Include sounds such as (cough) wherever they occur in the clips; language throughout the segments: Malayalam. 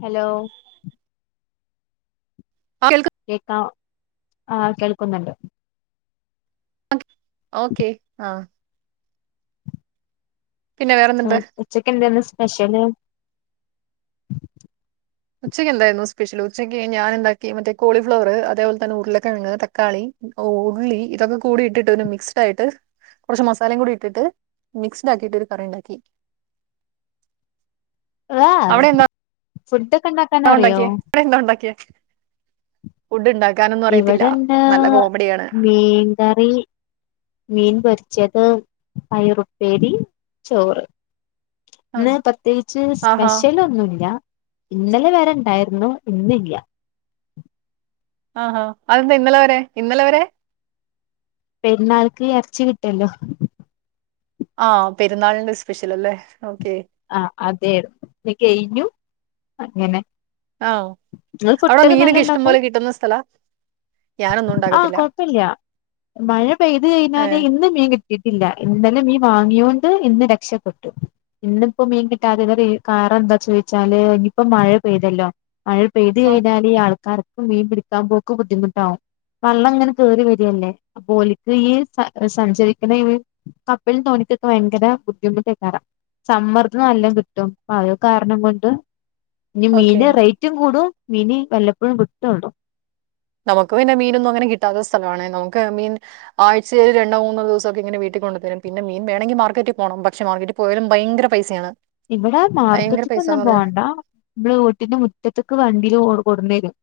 ഹലോ ആ കേൾക്ക കേക്കാം ആഹ് കേൾക്കുന്നുണ്ട് ഓക്കെ ആഹ് പിന്നെ ആ വേറെന്തുണ്ട് ഉച്ചക്ക് എന്തെന്ന് സ് പഷല് ഉച്ചയ്ക്ക് എന്തായിരുന്നു സ്പെഷ്യൽ ഉച്ചക്ക് ഞാൻ എന്താക്കി മറ്റേ കോളിഫ്ലവർ അതേപോലെ തന്നെ ഉരുളക്കിഴങ് തക്കാളി ഉള്ളി ഇതൊക്കെ കൂടി ഇട്ടിട്ട് ഒരു മിക്സ്ഡായിട്ട് കുറച്ച് മസാലയും കൂടി ഇട്ടിട്ട് മിക്സ്ഡ് ആക്കിയിട്ട് ഒരു കറി ഉണ്ടാക്കി വാഉ ഫുഡ്. ആ ഉണ്ടാക്കിയേ (unintelligible) എന്താ ഉണ്ടാക്കിയെ ഫുഡ് ഉണ്ടാ ഇവിടെന്നാ മീൻകറി മീൻ പൊര് ച്ചത് പയറുപ്പേരി ചോറ് ആ ഇന്ന് പ്രത്യേകിച്ച് ആഹാ സ്പെഷ്യൽ ഒന്നുല്ല ഇന്നലെ വരെ ഇണ്ടായിരുന്നു ഇന്നില്ല ആഹാ അതെന്താ ഇന്നലെ വരെ ഇന്നലെ വരെ പെര്ന്നാൾക്ക് ഇറച്ചി കിട്ടൊല്ലോ ആഹ് പെരുന്നാളിന്റെ സ്പെഷ്യൽ അല്ലേ ഓക്കേ ആഹ് അ തേര്ന്നു ത് കെഴിഞ്ഞു അങ്ങനെ ആ ഇങ്ങള് അവിടെ ഫുഡൊക്കെ നല്ല മീനൊക്കെ ഇഷ്ടം ഉണ്ടാക്കും പോലെ കിട്ടുന്ന സ്ഥലാ ഞാനൊന്നും ആഹ് ഉണ്ടാക്കത്തില്ല കുഴപ്പില്യ മഴ പെയ്ത് ഏ കഴിഞ്ഞാല് ഇന്ന് മീൻ കിട്ടിയിട്ടില്ല ഇന്ന ഇന്ന് മീൻ വാങ്ങിയൊണ്ട് ഇന്ന് രക്ഷപ്പെട്ടു ഇന്നിപ്പോ മീൻ കിട്ടാത (unintelligible) കാരം എന്താ ചോദിച്ചാല് ഇനിയിപ്പോ മഴ പെയ്തല്ലോ മഴ പെയ്ത് കഴിഞ്ഞാല് ഈ ആൾക്കാർ മീൻ പിടിക്കാൻ പോക്ക് ബുദ്ധിമുട്ടാവും വെള്ളം ഇങ്ങനെ കേറി വരല്ലേ അപ്പോൽക്ക് ഈ സഞ്ചരിക്കുന്ന ഈ കപ്പൽന് തോണിക്കൊക്കെ ഭയങ്കര ബുദ്ധിമുട്ടേക്കാരം സമ്മർദ്ദം നല്ലം കിട്ടും അപ്പത് കാരണം കൊണ്ട് ഇനി ഓക്കെ മീന്റെ റേറ്റും കൂടും മീനി വല്ലപ്പഴും കിട്ടൊള്ളൂ നമുക്ക് പിന്നെ മീനൊന്നും അങ്ങനെ കിട്ടാത്ത സ്ഥലമാണെ നമുക്ക് മീൻ ആഴ്ചയിൽ രണ്ടോ മൂന്നോ ദിവസോക്ക ഇങ്ങനെ വീട്ടിൽ കൊണ്ട്തരും പിന്നെ മീൻ വേണെങ്കിൽ മാർക്കറ്റിൽ പോണം പക്ഷെ മാർക്കറ്റിൽ പോയാലും ഭയങ്കര പൈസയാണ് ഇവിടെ ഭയങ്കര മാർക്കറ്റ് ക്കൊന്നും പൈസാന്ന് പറഞ്ഞാ പോണ്ട നമ്മളെ വീട്ടിന്റെ മുറ്റത്ത്ക്ക് വണ്ടിയില് ഓടും കൊടുന്നെരും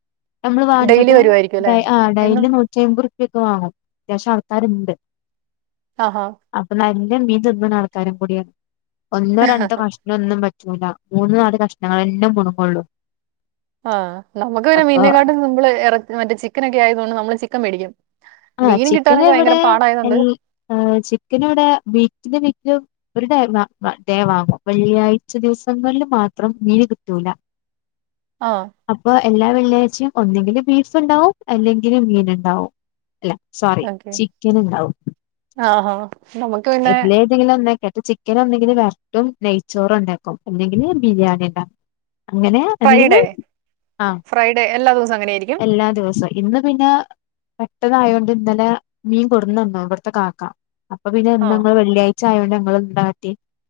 ഞമ്മള് ഡെയിലി വേണ്ടത് വരുവായിരിക്കും അല്ലേ? ഡയ് ആ എന്നും ഡയ്ലി നൂറ്റി അമ്പത് റൂപ്യ ഒക്കെ വാങ്ങും അത്യാവശ്യം ആൾക്കാര്ണ്ട് ആഹാ! അപ്പം ന ഞാൻ മീൻ തിന്ന് ണ ആൾക്കാരും കൂടിയാണ് ഒന്നോ രണ്ടോ കഷ് പറ്റൂല മൂന്ന നാല് കഷ്ണങ്ങളന്നെ മുണങ്ങള്ളൂ. ആഹ് നമുക്ക് പിന്ന മീനെക്കാട്ടും സിമ്പിൾ ഇ മറ്റേ ചിക്കൻ ഒക്കെ ആയതൊണ്ട് നമ്മള് ചി മേടിക്കും. ആ മീൻ ചിക്കൻ കിട്ടാനൊക്കെ ഭയങ്കര ഇവിടെ പാടായതുകൊണ്ട് ചിക്കൻ ഇവിടെ വീട്ട വും (unintelligible) ഒരു ദയ ദയവാങ്ങോ വെള്ളിയാഴ്ച ദിവസങ്ങളില് മാത്രം നീര് കിട്ടൂല. ആ അപ്പൊ എല്ലാ വെള്ളിയാ ഒന്നെങ്കില് ബീഫ് ഉണ്ടാവും അല്ലെങ്കിലിൽ മീൻ ഉണ്ടാവും. അല്ല സോറി ചിക്കൻ ഉണ്ടാവും. ആ ആ ഇതില ഏതെങ്കിലും ഒന്ന കേട്ട് ചിക്കൻ ഒന്നെങ്കിലും വേ ും നെയ്ച്ചോറ ഉണ്ടാക്കും അല്ലെങ്കില് ബിരിയാണി ഉണ്ടാ അങ്ങനെ അല്ലെങ്കിൽ ഫ്രൈഡേ ആഹ് ഫ്രൈഡേ എല്ലാ ദിവസവും അങ്ങനെയായിരിക്കും. എല്ലാ ദിവസവും ഇന്ന് പിന്നെ മുട്ടതായതോണ്ട് ഇന്നലെ മീൻ കൊടുന്നന്നു ഇവിടുത്തെ കാക്ക അ പിന്നെ ആ ങ്ങൾ വെള്ളിയാഴിച്ച ആയതോണ്ട് ഞങ്ങ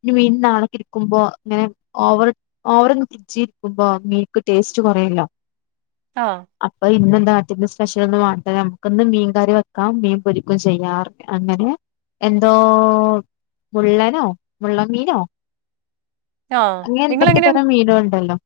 ഇ മീൻ നാളക്കെ ഇരിക്കുമ്പോ ഇങ്ങനെ ഓവർ ഓവർ ഫ്രിഡ്ജി ഇരിക്കുമ്പോ മീൻക്ക് ടേസ്റ്റ് കുറയുല്ലോ. ആ അപ്പൊ ഇന്ന് നാട്ടന്റെ സ്പെഷ്യൽ ഒന്ന് വ നമുക്കിന്ന് മീൻകറി വെക്കാം മീൻ പൊരിക്കും ചെയ്യാറ് അങ്ങനെ എന്തോ മുള്ളനോ മുള്ള മീനോ ആ അങ്ങനെ എന്തൊക്കെ തരം മീന ഉണ്ടല്ലോ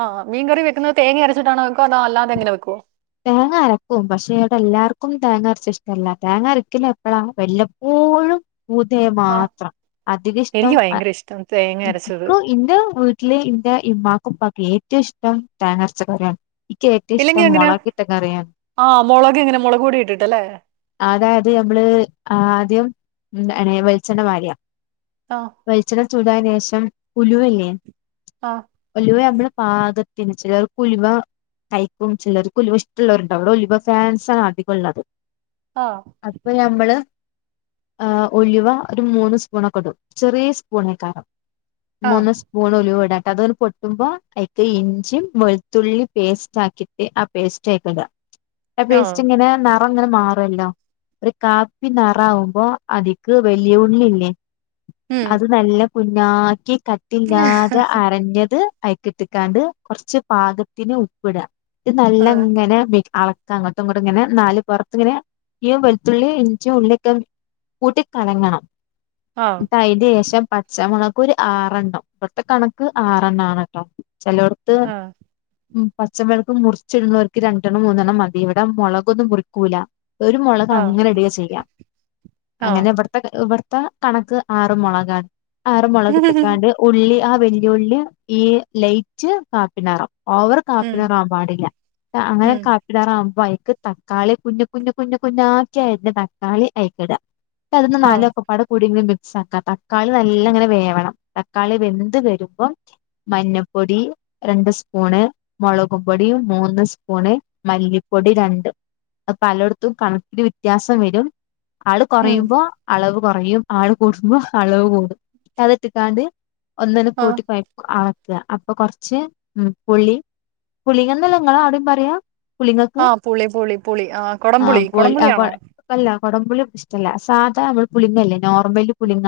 ആഹ് മീൻ കറി വെക്കുന്നത് തേങ്ങ അരച്ചിട്ടാണ് വെക്കോ അതോ അല്ലാതെങ്ങെക്കുവോ തേങ്ങ അരക്കും പക്ഷെ അവിടെ എല്ലാർക്കും തേങ്ങ അരച്ച ഇഷ്ടല്ല തേങ്ങ അരക്കില്ല എപ്പഴാ വല്ലപ്പോഴും പൂതെ ആ മാത്രം അധിക ഇഷ്ടം. എനിക്ക് ഭയങ്കര ഇഷ്ടം തേങ്ങ അരച്ചത് ഇൻക്കും ഇന്റെ വീട്ടില് ഇന്റെ മാക്കുംപക്ക് ത് ഇഷ്ടം താൻറച്ച കാര്യാണ് എക്ക് ഏറ്റവും ഇല്ലെങ്കിൽ ഇഷ്ടം എങ്ങനെയാ മുളകിട്ട കറിയൻ ആ മുളക് എങ്ങനെ മുളക് പൊടി ഇട്ടിട്ടല്ലേ അതായത് നമ്മള് ആദ്യം ഉ അണ വെളിച്ചണ് മാര്യ ആ വൈച്ചില ചൂടായെന് ശേഷം ഉലുവല്ലേ ആ ഉലുവ ഇവിടെ പാകത്തിന് ചിലർകുലിവ കയിക്കും ചിലർ കുലിവ ഇഷ്ടമുള്ളവരുണ്ടവും അവിടെ ഒലിവ ഫാൻസ ആണ് അധികം ഉള്ളത്. ആ അപ്പൊ നമ്മള് ആഹ് ഉലുവ ഒരു മൂന്ന് സ്പൂൺൊക്കെ ഇടും ചെറിയ സ് പുണിക്കാരം ആ മൂന്ന് സ്പൂൺ ഉലുവടാൻ അതൊന്ന് പൊട്ടുമ്പോ അഐക്ക ഇഞ്ചി വെളുത്തുള്ളി പേസ്റ്റ് ആക്കിട്ട ആ പേസ്റ്റ് ആയിക്കട ആ പേസ്റ്റിങ്ങനെ റഅങ്ങനെ മാറുമല്ലോ ഒരു കാപ്പി നിറ ആവുമ്പോ അതിക്ക് വലിയ ഉള്ളില്ലേ ഉം അത് നല്ല കുഞ്ഞാക്കി കത്തില്ലാതെ അരഞ്ഞത് കൈക്കിട്ടിക്കാണ്ട് കുറച്ച് പാകത്തിന് ഉപ്പിടാം ഇത് നല്ല ആ ഇങ്ങനെ വെയ് അളക്ക അങ്ങോട്ടും ഇങ്ങോട്ടും ഇങ്ങനെ നാല് പുറത്ത്ങ്ങനെ ഈ വെലുത്തുള്ളി ഇഞ്ചിയും ഉള്ളിയക്കെ കൂട്ടി കലങ്ങണം ആ ഉന്ത ഇത് ശം പച്ചമുണക്ക് ഒരു ആറെണ്ണം ഇവിത്തെ കണക്ക് ആറെണ്ണം ആണ് കേട്ടോ ചിലോട്ത്ത് ആ ഉം പച്ചമിളക്ക് മുറിച്ചിടുന്നവർക്ക് രണ്ടെണ്ണം മൂന്നെണ്ണം മതി ഇവിടെ മുളകൊന്നും മുറിക്കൂല ഒരു മുളക് ആ അങ്ങനെ ഇടുക ചെയ്യാം ആ അങ്ങനെ ഇവിടത്തെ ഇ ഇപ്പ കണക്ക് ആറ മുളകണ് ആറ മുളക്എത്ത്ക്കാണ്ട് ഉള്ളി ആ വെല്ലുളി ഈ ലൈറ്റ് കാപ്പിനാറാം ഓവർ ഉം കാപ്പിനാറാവൻ പാടില്ല അങ്ങനെ ഉം കാപ്പിനാറ ആവുമ്പോ ക്ക് തക്കാളി കുഞ്ഞഞ് കുഞ്ഞു കുഞ്ഞഞ് കുഞ്ഞ ആക്കിയരിഞ്ഞ തക്കാളി അയി‌ക്കിടഅ അതൊന്ന് ആ നാലൊക്കപട കൂിയെങ്കിലും സക്കാത്ത തക്കാളി നല്ല ഇങ്ങനെ വേവണം തക്കാളി വെന്ത് വരുമ്പോം മഞ്ഞപ്പൊടി രണ്ട് സ്പൂണ് മുളകും പൊടി മൂന്ന് സ്പൂണ് മല്ലിപ്പൊടി രണ്ട് അത് പലയിടത്തും കണക്കിന് വ്യത്യാസം വരും ആള് ഉം കുറയുമ്പോ അളവ് കുറയും ആള് കൂടുമ്പോ അളവ് കൂടും കഥട്ടക്കാണ്ട് ഒന്നന ആ കൂട്ടിക്കോയക്കുആ അപ്പൊ കുറച്ച് ഉ പുളി പുളിന്നല്ലങ്ങളാ അവിടയും പറയാ പുളിങ്ങക്ക് ആ പുളി പുളി പുളി ആ കൊടംപുളി പുളി ആ കൊ കൊടംപുളിയാണോ അല്ല കൊടംപുളി സാധാ അവള് പുളിങ്ങില്ലേ നോർമലി പുലിങ്ങ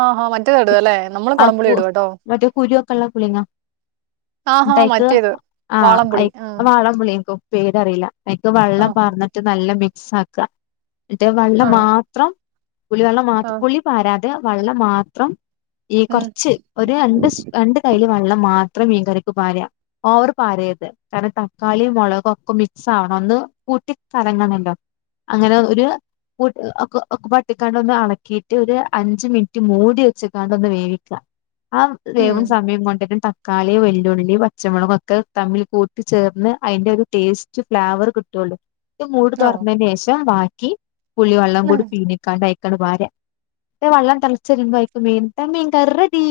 ആഹഹാ മറ്റേത് ഇടുവ അല്ലേ നമ്മള് കൊടംപുളി ഇടുവ കേട്ടോ യക്കെല്ലാം കുളിാ ആ ഹാ ട്ടക്ക് മറ്റേത് ആഹഐ വാളംപുളി ആ വാള പുളിയക്കും പേരറീല മക്ക് ആ വെള്ളം പാർന്നിട്ട് നല്ല മി സ്സാക്കാ ന്നിട്ട് വെള്ള ആ മാത്രം പുളി വെള്ളം ആ മാത്രം പുളി വരാതെ വള്ളം മാത്രം ഈ ഉം കൊർച്ച് ഒരു രണ്ട് സ് രണ്ട് കയില് വള്ളം മാത്രം മീൻ കറിക്ക് പാരാ ഓവർ പാരര്ത് കാരണം തക്കാളി മുളകു ഒക്കെ മിക്സ് ആവണം ഒന്ന് കൂട്ടി കലങ്ങണല്ലോ അങ്ങനെ ഒരു കൂ ഒക്ക ഒക്കപ്പാടെട്ട്ക്കാണ്ട് ഒന്ന് അളക്കി റ്റ് ഒരു അഞ്ച് മിനിറ്റ് മൂടി വെച്ചക്കാണ്ടൊന്ന് വേവിക്ക ആ ഉം വേവുൺ സമയം കൊണ്ട് ത ക്കാളി വെല്ലുള്ളി പച്ചമുളക് ഒക്കെ തമ്മിൽ കൂട്ടി ചേർന്ന് അതിന്റെ ഒരു ടേസ്റ്റ് ഫ്ലേവർ കിട്ടുള്ളൂ ട്ട് മൂട് ഓ തുറന്നതിന് ശേഷം വാ കി പുളി വെള്ളം ഉം, കൂടി പീഞ്ഞ്ക്കണ്ടായി ക്കണ് പാരാ വെള്ളം തൾച്ചരുമ്പോൾ മീൻ ഇട്ട മീൻ കറടി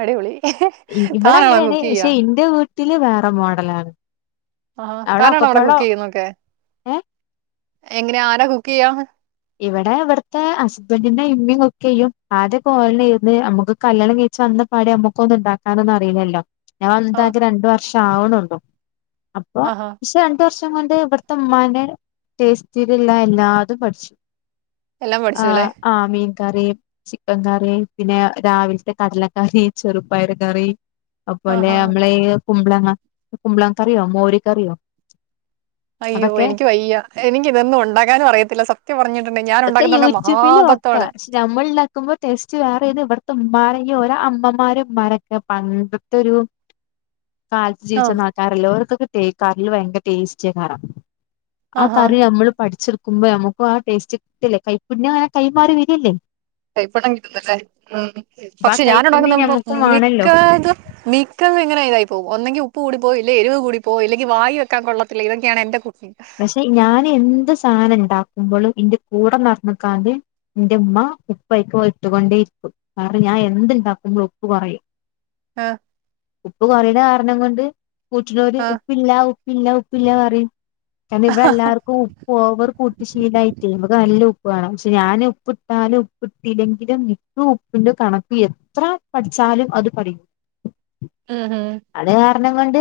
അടിപൊളി താനാണോ കുക്കെയ്യാ ട്ടില് വേറെ മോഡലാണ് ആ താനാണോ അവിടെ കുക്ക് ചെയ്യുന്നൊക്കെ ഏ എങ്ങനെ ആരാ കുക്ക് ചെയ്യാ ഇവിടെ ഇവിടുത്തെ ഹസ്ബന്റിന്റെ ഇമ്മീം കുക്കെയും ആദ്യൊക്കെ ഓലെന്നേയ്ന്ന് നമ്മുക്ക് കല്ല്യണം കയ്ച്ച് വന്ന പാടെ നമ്മുക്കൊന്നും ഉണ്ടാക്കാനൊന്നും അറിയില്ലല്ലോ ഞാൻ ആഹ് വന്ന്ട്ടാകെ രണ്ടു വർഷം റ്റാവണൊള്ളു അപ്പൊ ആഹാ പക്ഷേ രണ്ടു വർഷം കൊണ്ട് ഇവട്ത്തെ ഉമ്മാനെ ടെസ്റ്റില്ള്ള എല്ലാതും പഠിച്ചു എല്ലാം ആ പഠിച്ചുല്ലേ? ആ മീൻ കറി ചിക്കൻ കറി പിന്നെ രാവിൽത്തെ കടലക്കറി ചെറുപയർ കറി അത്പോലെ ആഹാ. നമ്മളെ ഈ കുമ്പളങ്ങ കുമ്പളങ്ങ കറിയോ മോര് കറിയോ അയ്യോ അതൊക്കെ എനിക്ക് വയ്യ എനിക്ക് ഇതൊന്നും ഉണ്ടാക്കാനും അറിയത്തില്ല സ ത്യം പറഞ്ഞ ഇതൊക്കെ യൂട്യൂബില് വക്കാ പക്ഷേ നമ്മൾ ഉണ്ടാക്കുമ്പോ ടെസ്റ്റ് വേറേണ് ഇബ തെ ഇമ്മമാരയ്യും ഓരോ അമ്മമാരും മ്മാരൊക്കെ പണ്ടത്തെൊരു കാലത്ത് ജീവിച്ച ആഹ് ആൾക്കാരല്ലേ ഓര്ക്കൊക്കെ തേക്കാറിൽ ഭയങ്കര ടേസ്റ്റ് കാണം ആ ആഹാ കറി നമ്മള് പഠിച്ചി ടുക്കുമ്പോ നമുക്ക് ആ ടേസ്റ്റ് ഇല്ലേ കൈപ്പുണ്യംങ്ങനെ കൈമാറി വരിയല്ലേ കൈപ്പടം കിട്ടുന്നവെച്ചാൽ ഉ അപ്പൊ ആ പക്ഷെ ഞാൻ കൈപ്പുണ്യം ഇടക്കുന്ന പം ഞമ്മുക്കും മിക്ക വേണല്ലോ ഇത് മിക്ക എങ്ങനെ ഇതായി പോകും ഒന്നെങ്കി ഉ ഉപ്പ് കൂടി പോകും ഇല്ലേ എരിവ്കൂടിപ്പോകും ഇല്ലെങ്കി വായിവെക്കാൻ കൊള്ളത്തില്ല ഇതൊക്കെയാണ് എന്റെ കു പക്ഷെ ഞാൻ എന്ത് സാനം ഉണ്ടാക്കുമ്പോഴും ഇന്റെ കൂടെ നടന്നുക്കാണ്ട് എന്റെ ഉമ്മ ഉപ്പായിക്ക്ട്ടുകൊണ്ടേ ഇരിക്കും കാരണം ഞാൻ എന്ത്‌ ഉണ്ടാക്കുമ്പോളും ഉപ്പ് കുറയും ആഹ് ഉപ്പ് കറിയുടെ കണം കൊണ്ട് കൂട്ടുന്നോര് ആഹ് ഉപ്പില്ല ഉപ്പില്ല ഉപ്പില്ല പറയും കാരണം ഇവിടെ എല്ലാവർക്കും ഉപ്പ് ഓവർ കൂട്ടു ശീലായിട്ട് നമ്ക്ക് നല്ല ഉപ്പ് ഉപ്പ് വണണം പക്ഷെ ഞാൻ ഉപ്പിട്ടാലും ഉപ്പിട്ടില്ലെങ്കിലും മിക്ക ഉപ്പിന്റെ കണക്ക് എത്ര പഠിച്ചാലും അത് പടിയൂല ഉം ഹും. അതെ കണം കൊണ്ട്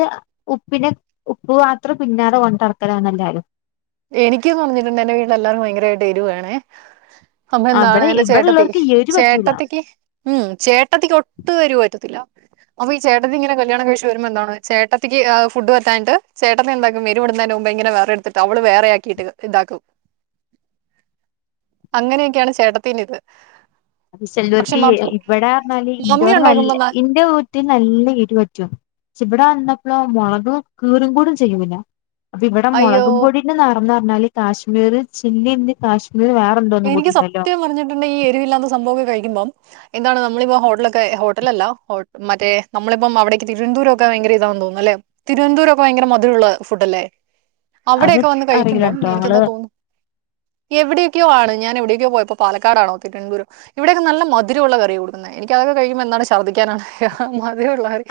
ഉപ്പിനെ ഉപ്പ് പാത്രം പിന്നാലെ കൊണ്ട് നടക്കും നെല്ലാരും എനക്ക്ന്ന് പറഞ്ഞിട്ടുണ്ട് എന്റെ വീട്ടിൽ എല്ലാർക്കും ഭയങ്കരമായിട്ട് എരുവേണേ അമ്മ എന്താണ് അവിടെ എന്റെ ഇവിടെ ചേട്ടത്തി ഉള്ളവർക്ക് എരു പറ്റൂല ചേട്ടത്തിക്ക് ഉ ചേട്ടത്തിക്ക് ഒട്ടും എരിവ് പറ്റത്തില്ല അപ്പൊ ഈ ചേട്ടന് ഇങ്ങെനെ കല്യാണം കഴിച്ച് വരുമ്പോ എന്താണ് ചേട്ടത്തിക്ക് ഫുഡ്പറ്റാഞ്ഞിട്ട് ചേട്ടത്തി ന്താക്കും എരിവ് വെരുവിടുന്നതിനു മുമ്പ് വേറെ എടുത്തിട്ടാവും ള് വേറെയാക്കിട്ട് ഇതാക്കും അങ്ങനെയൊക്കെയാണ് ചേട്ടത്തിന് ഇത് അത് പക്ഷെ ചെല്ലൂർക്ക് മം- ഇവിടെ പറന്നാല് മമ്മി ഇന്റോടെ ഉണ്ടാക്കുമ്പോ ന- ഇന്റെ വീട്ടിൽ നല്ല എരിവ് പറ്റും ഇവിടെ വന്ന ളോ മുളകും കീറും കൂടും ചെയ്യൂല്ല അപ്പൊ ഇവിടെ അയ്യോ മുളകും പൊടിന്ന് നടന്ന ന്നാല് കാശ്മീർ ചില്ലി ഇന്ന് കാശ്മീർ വേറെന്തോന്നും എനിക്ക് കൂടി ഉണ്ടല്ലോ സത്യം പറഞ്ഞിട്ടുണ്ട് ഈ എരിവില്ലാതെ സംഭവംക്കെ കഴിക്കുമ്പം എന്താണ് നമ്മളിപ്പോ ഹോട്ടലൊക്കെ ഹോട്ടലല്ല മറ്റേ നമ്മളിപ്പം അവിടേക്ക് തിരുവനന്തപുരമക്കെയ ഇതാെന്ന് തോന്നുന്നു അല്ലെ തിരുവന്തുരമക്കെ ഭയങ്കര മധുരമുള്ള ഫുഡല്ലേ അത് അവിടെക്കെ വന്ന് കഴിക്കുമ്പം അറിയില്ലട്ടോ എനിക്ക് ഞങ്ങള് എന്താ തോന്നുന്നു എവിടെ ഞാൻ എവിടേക്കോ പോയപ്പോ പാലക്കാടാണോ തിരുനന്തപൂരം എവിടെയക്കെ നല്ല മധുരമുള്ള കറി കൊടുക്കുന്നത് എനിക്ക്‌ അതൊക്ക കിയുമ്പോൾന്താണ് ശർദ്ദിക്കാനാണ്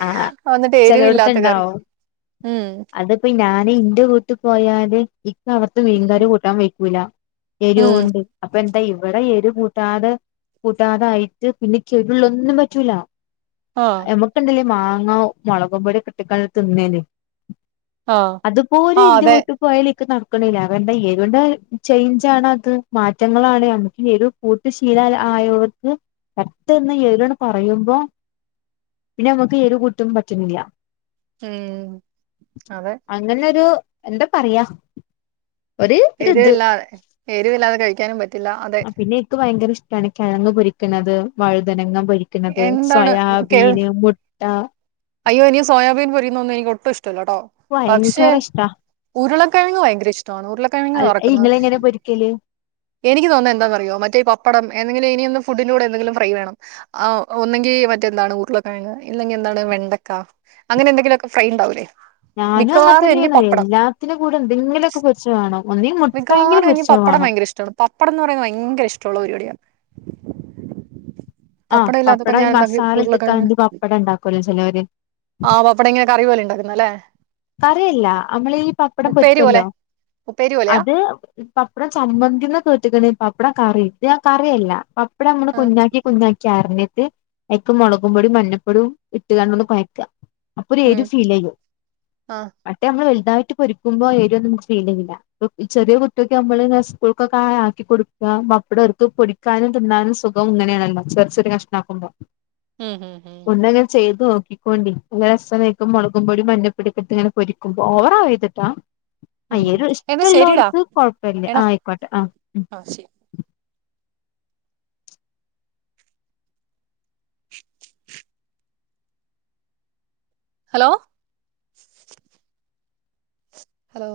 ആ കറി ചിലവിടത്തുണ്ടാവും ഉം അതിപ്പോ ഞാന് ഇന്റെ വീട്ട് പോയാല് ഉം അർത്ത് മീൻകാർ കൂട്ടാൻ വെയ്ക്കൂല്ല ഉം എരുവുണ്ട് അപ്പൊ എന്താ ഇവിടെ എരും കൂട്ടാതെ കൂട്ടാതായിട്ട് പിന്നെ എരുള്ളൊന്നും പറ്റൂല ആ നമ്മക്കുണ്ടല്ലേ മാങ്ങ മുളകും പൊടി ഒക്കെ ഇട്ടിക്കാണ്ട് തിന്നേനും ആ അതുപോലെ ആ എന്റെ അതെ വീട്ട് പോയാൽ എനിക്ക് നട ക്കണില്ല വേണ്ടാ ഏരുന്റെ ചേഞ്ച ആണോ അത് മാറ്റങ്ങളാണ് നമ്മുക്ക് എരു കൂട്ടു ശീല ആയോർക്ക് പട്ടെന്ന് ഏരുൺ പറയുമ്പോ പിന്നെ നമുക്ക് എരു കൂട്ടും പറ്റുന്നില്ല ഉം അതെ അങ്ങനെ ഒരു എന്താ പറയാ ഒരു ഒരിത് എരിവില്ലാതെ എരിവില്ലാതെ കഴിക്കാനും പറ്റില്ല അതെ ക്കാണ് കിഴങ്ങ് പൊരിക്കുന്നത് വഴുതനങ്ങ പൊരിക്കണത് എന്താണ് കേൾ സോയാബീൻ ആ അയ്യോ ഇനി സോയാബീൻ പൊരിക്കുന്നോന്ന് എനി ഒുട്ടും ഇഷ് ല്ല ട്ടോ പക്ഷെ ഭയങ്കര ഇഷ്ടാ ഉരുള കിഴങ്ങ് ഭയങ്കരിഷ് ട്ടാണ് ഉരുളക്കിഴങ് വറക്കുന്നത് ഇങ്ങള് എങ്ങനെ പൊരിക്കല് എനിക്ക് തോനുന്നത് എന്താന്ന് അറിയോ മറ്റേ പപ്പടം എന്തെങ്കിലും (unintelligible) ഫുഡിന്റെ കൂടെ എന്തെങ്കിലും ഫ്രൈ വേണം ഒന്നെങ്കിൽ മറ്റെന്താണ് ഉരുളക്കിഴങ് ഇല്ലെങ്കിൽ എന്താണ് മെ ക്ക അങ്ങനെ എന്തെങ്കിലുമൊക്കെ ഫ്രൈണ്ട്ണ്ടാവൂല്ലേ ഞാനും അങ്ങനെ തന്നെയണ് എല്ലാത്തിനും കൂടെ എന്തെങ്കിലുമൊക്കെ പൊരിച്ചെ വേണം ഒന്നീ മുട്ടയെങ്കിലും മിക്കവാറും എനിക്ക് പൊരിച്ചത് പപ്പടം വേണം ഭയങ്ക ഇഷ്ടമാണ് പപ്പടം എന്ന് പറയാ ഭയങ്ക ഇഷ് ട്ടൊള്ള പരിപാടിയാ ആഹ് പപ്പട ഇല്ലാതപ്പ പപ്പടം ഞാൻ ഈ എന്തക്കു മസാല ഉരുളകിഴങ്ങ് ഇട്ട്ക്കാണ്ട് പപ്പടം ഉണ്ടാക്കുവല്ലോ ചിലവര് ആഹ പപ്പടം ഇങ്ങനെ കറി പോലെ ഉണ്ടാക്കുന്നല്ലേ കറിയല്ല നമ്മള് ഈ പപ്പടം ഉപ്പേരി പൊരിക്കല്ലോ പോലെ ഉപ്പേരി പോലെയാ? അത് പപ്പട ചമ്മന്തിന് കേട്ടക്ക്ണ് പപ്പടം കറി ഇത് ആ കറിഅല്ല ഇപ്പടെ നമ്മള് ആഹ് കുഞ്ഞാക്കി കുഞ്ഞാക്കി അറിഞ് അയക്ക് മുളകും പൊടും മഞ്ഞപ്പൊടിയും ഇട്ട്കാണ്ട് കുഴക്ക അപ്പൊരു ഉം എരു ഫീൽ ചെയ്യും ആഹ് മറ്റേ വലുതായിട്ട് പൊരിക്കുമ്പോ എരിവ് ഫീലല്ല ചെറിയ കുട്ടിയൊക്കെ ആവുമ്പോ സ്‌കൂൾ ഒക്കെ ആക്കി കൊടുക്ക പപ്പട അവർക്ക് പൊടിക്കാനും തിന്നാനും സുഖം ഇങ്ങനെ ആണ ല്ലോ ചെറിയ ചെറിയ കഷ്ണമാക്കുമ്പോ ഉം ഉം ഉം നോക്കിക്കോണ്ടി രസം വയ്ക്കും മുളകും പൊടി മഞ്ഞ പ്പൊടി ഇട്ട് ഇങ്ങനെ പൊരിക്കുമ്പോ ഓവർ ആവരുതട്ടാ ഉം അയ്യെരു എന്നാ ശരിടാ ഇഷ്ടമുള്ളവർക്ക് കൊഴപ്പില്ലേ എടാ ആയിക്കോട്ടെ ആ ആഹ് ശരി ഹലോ ഹലോ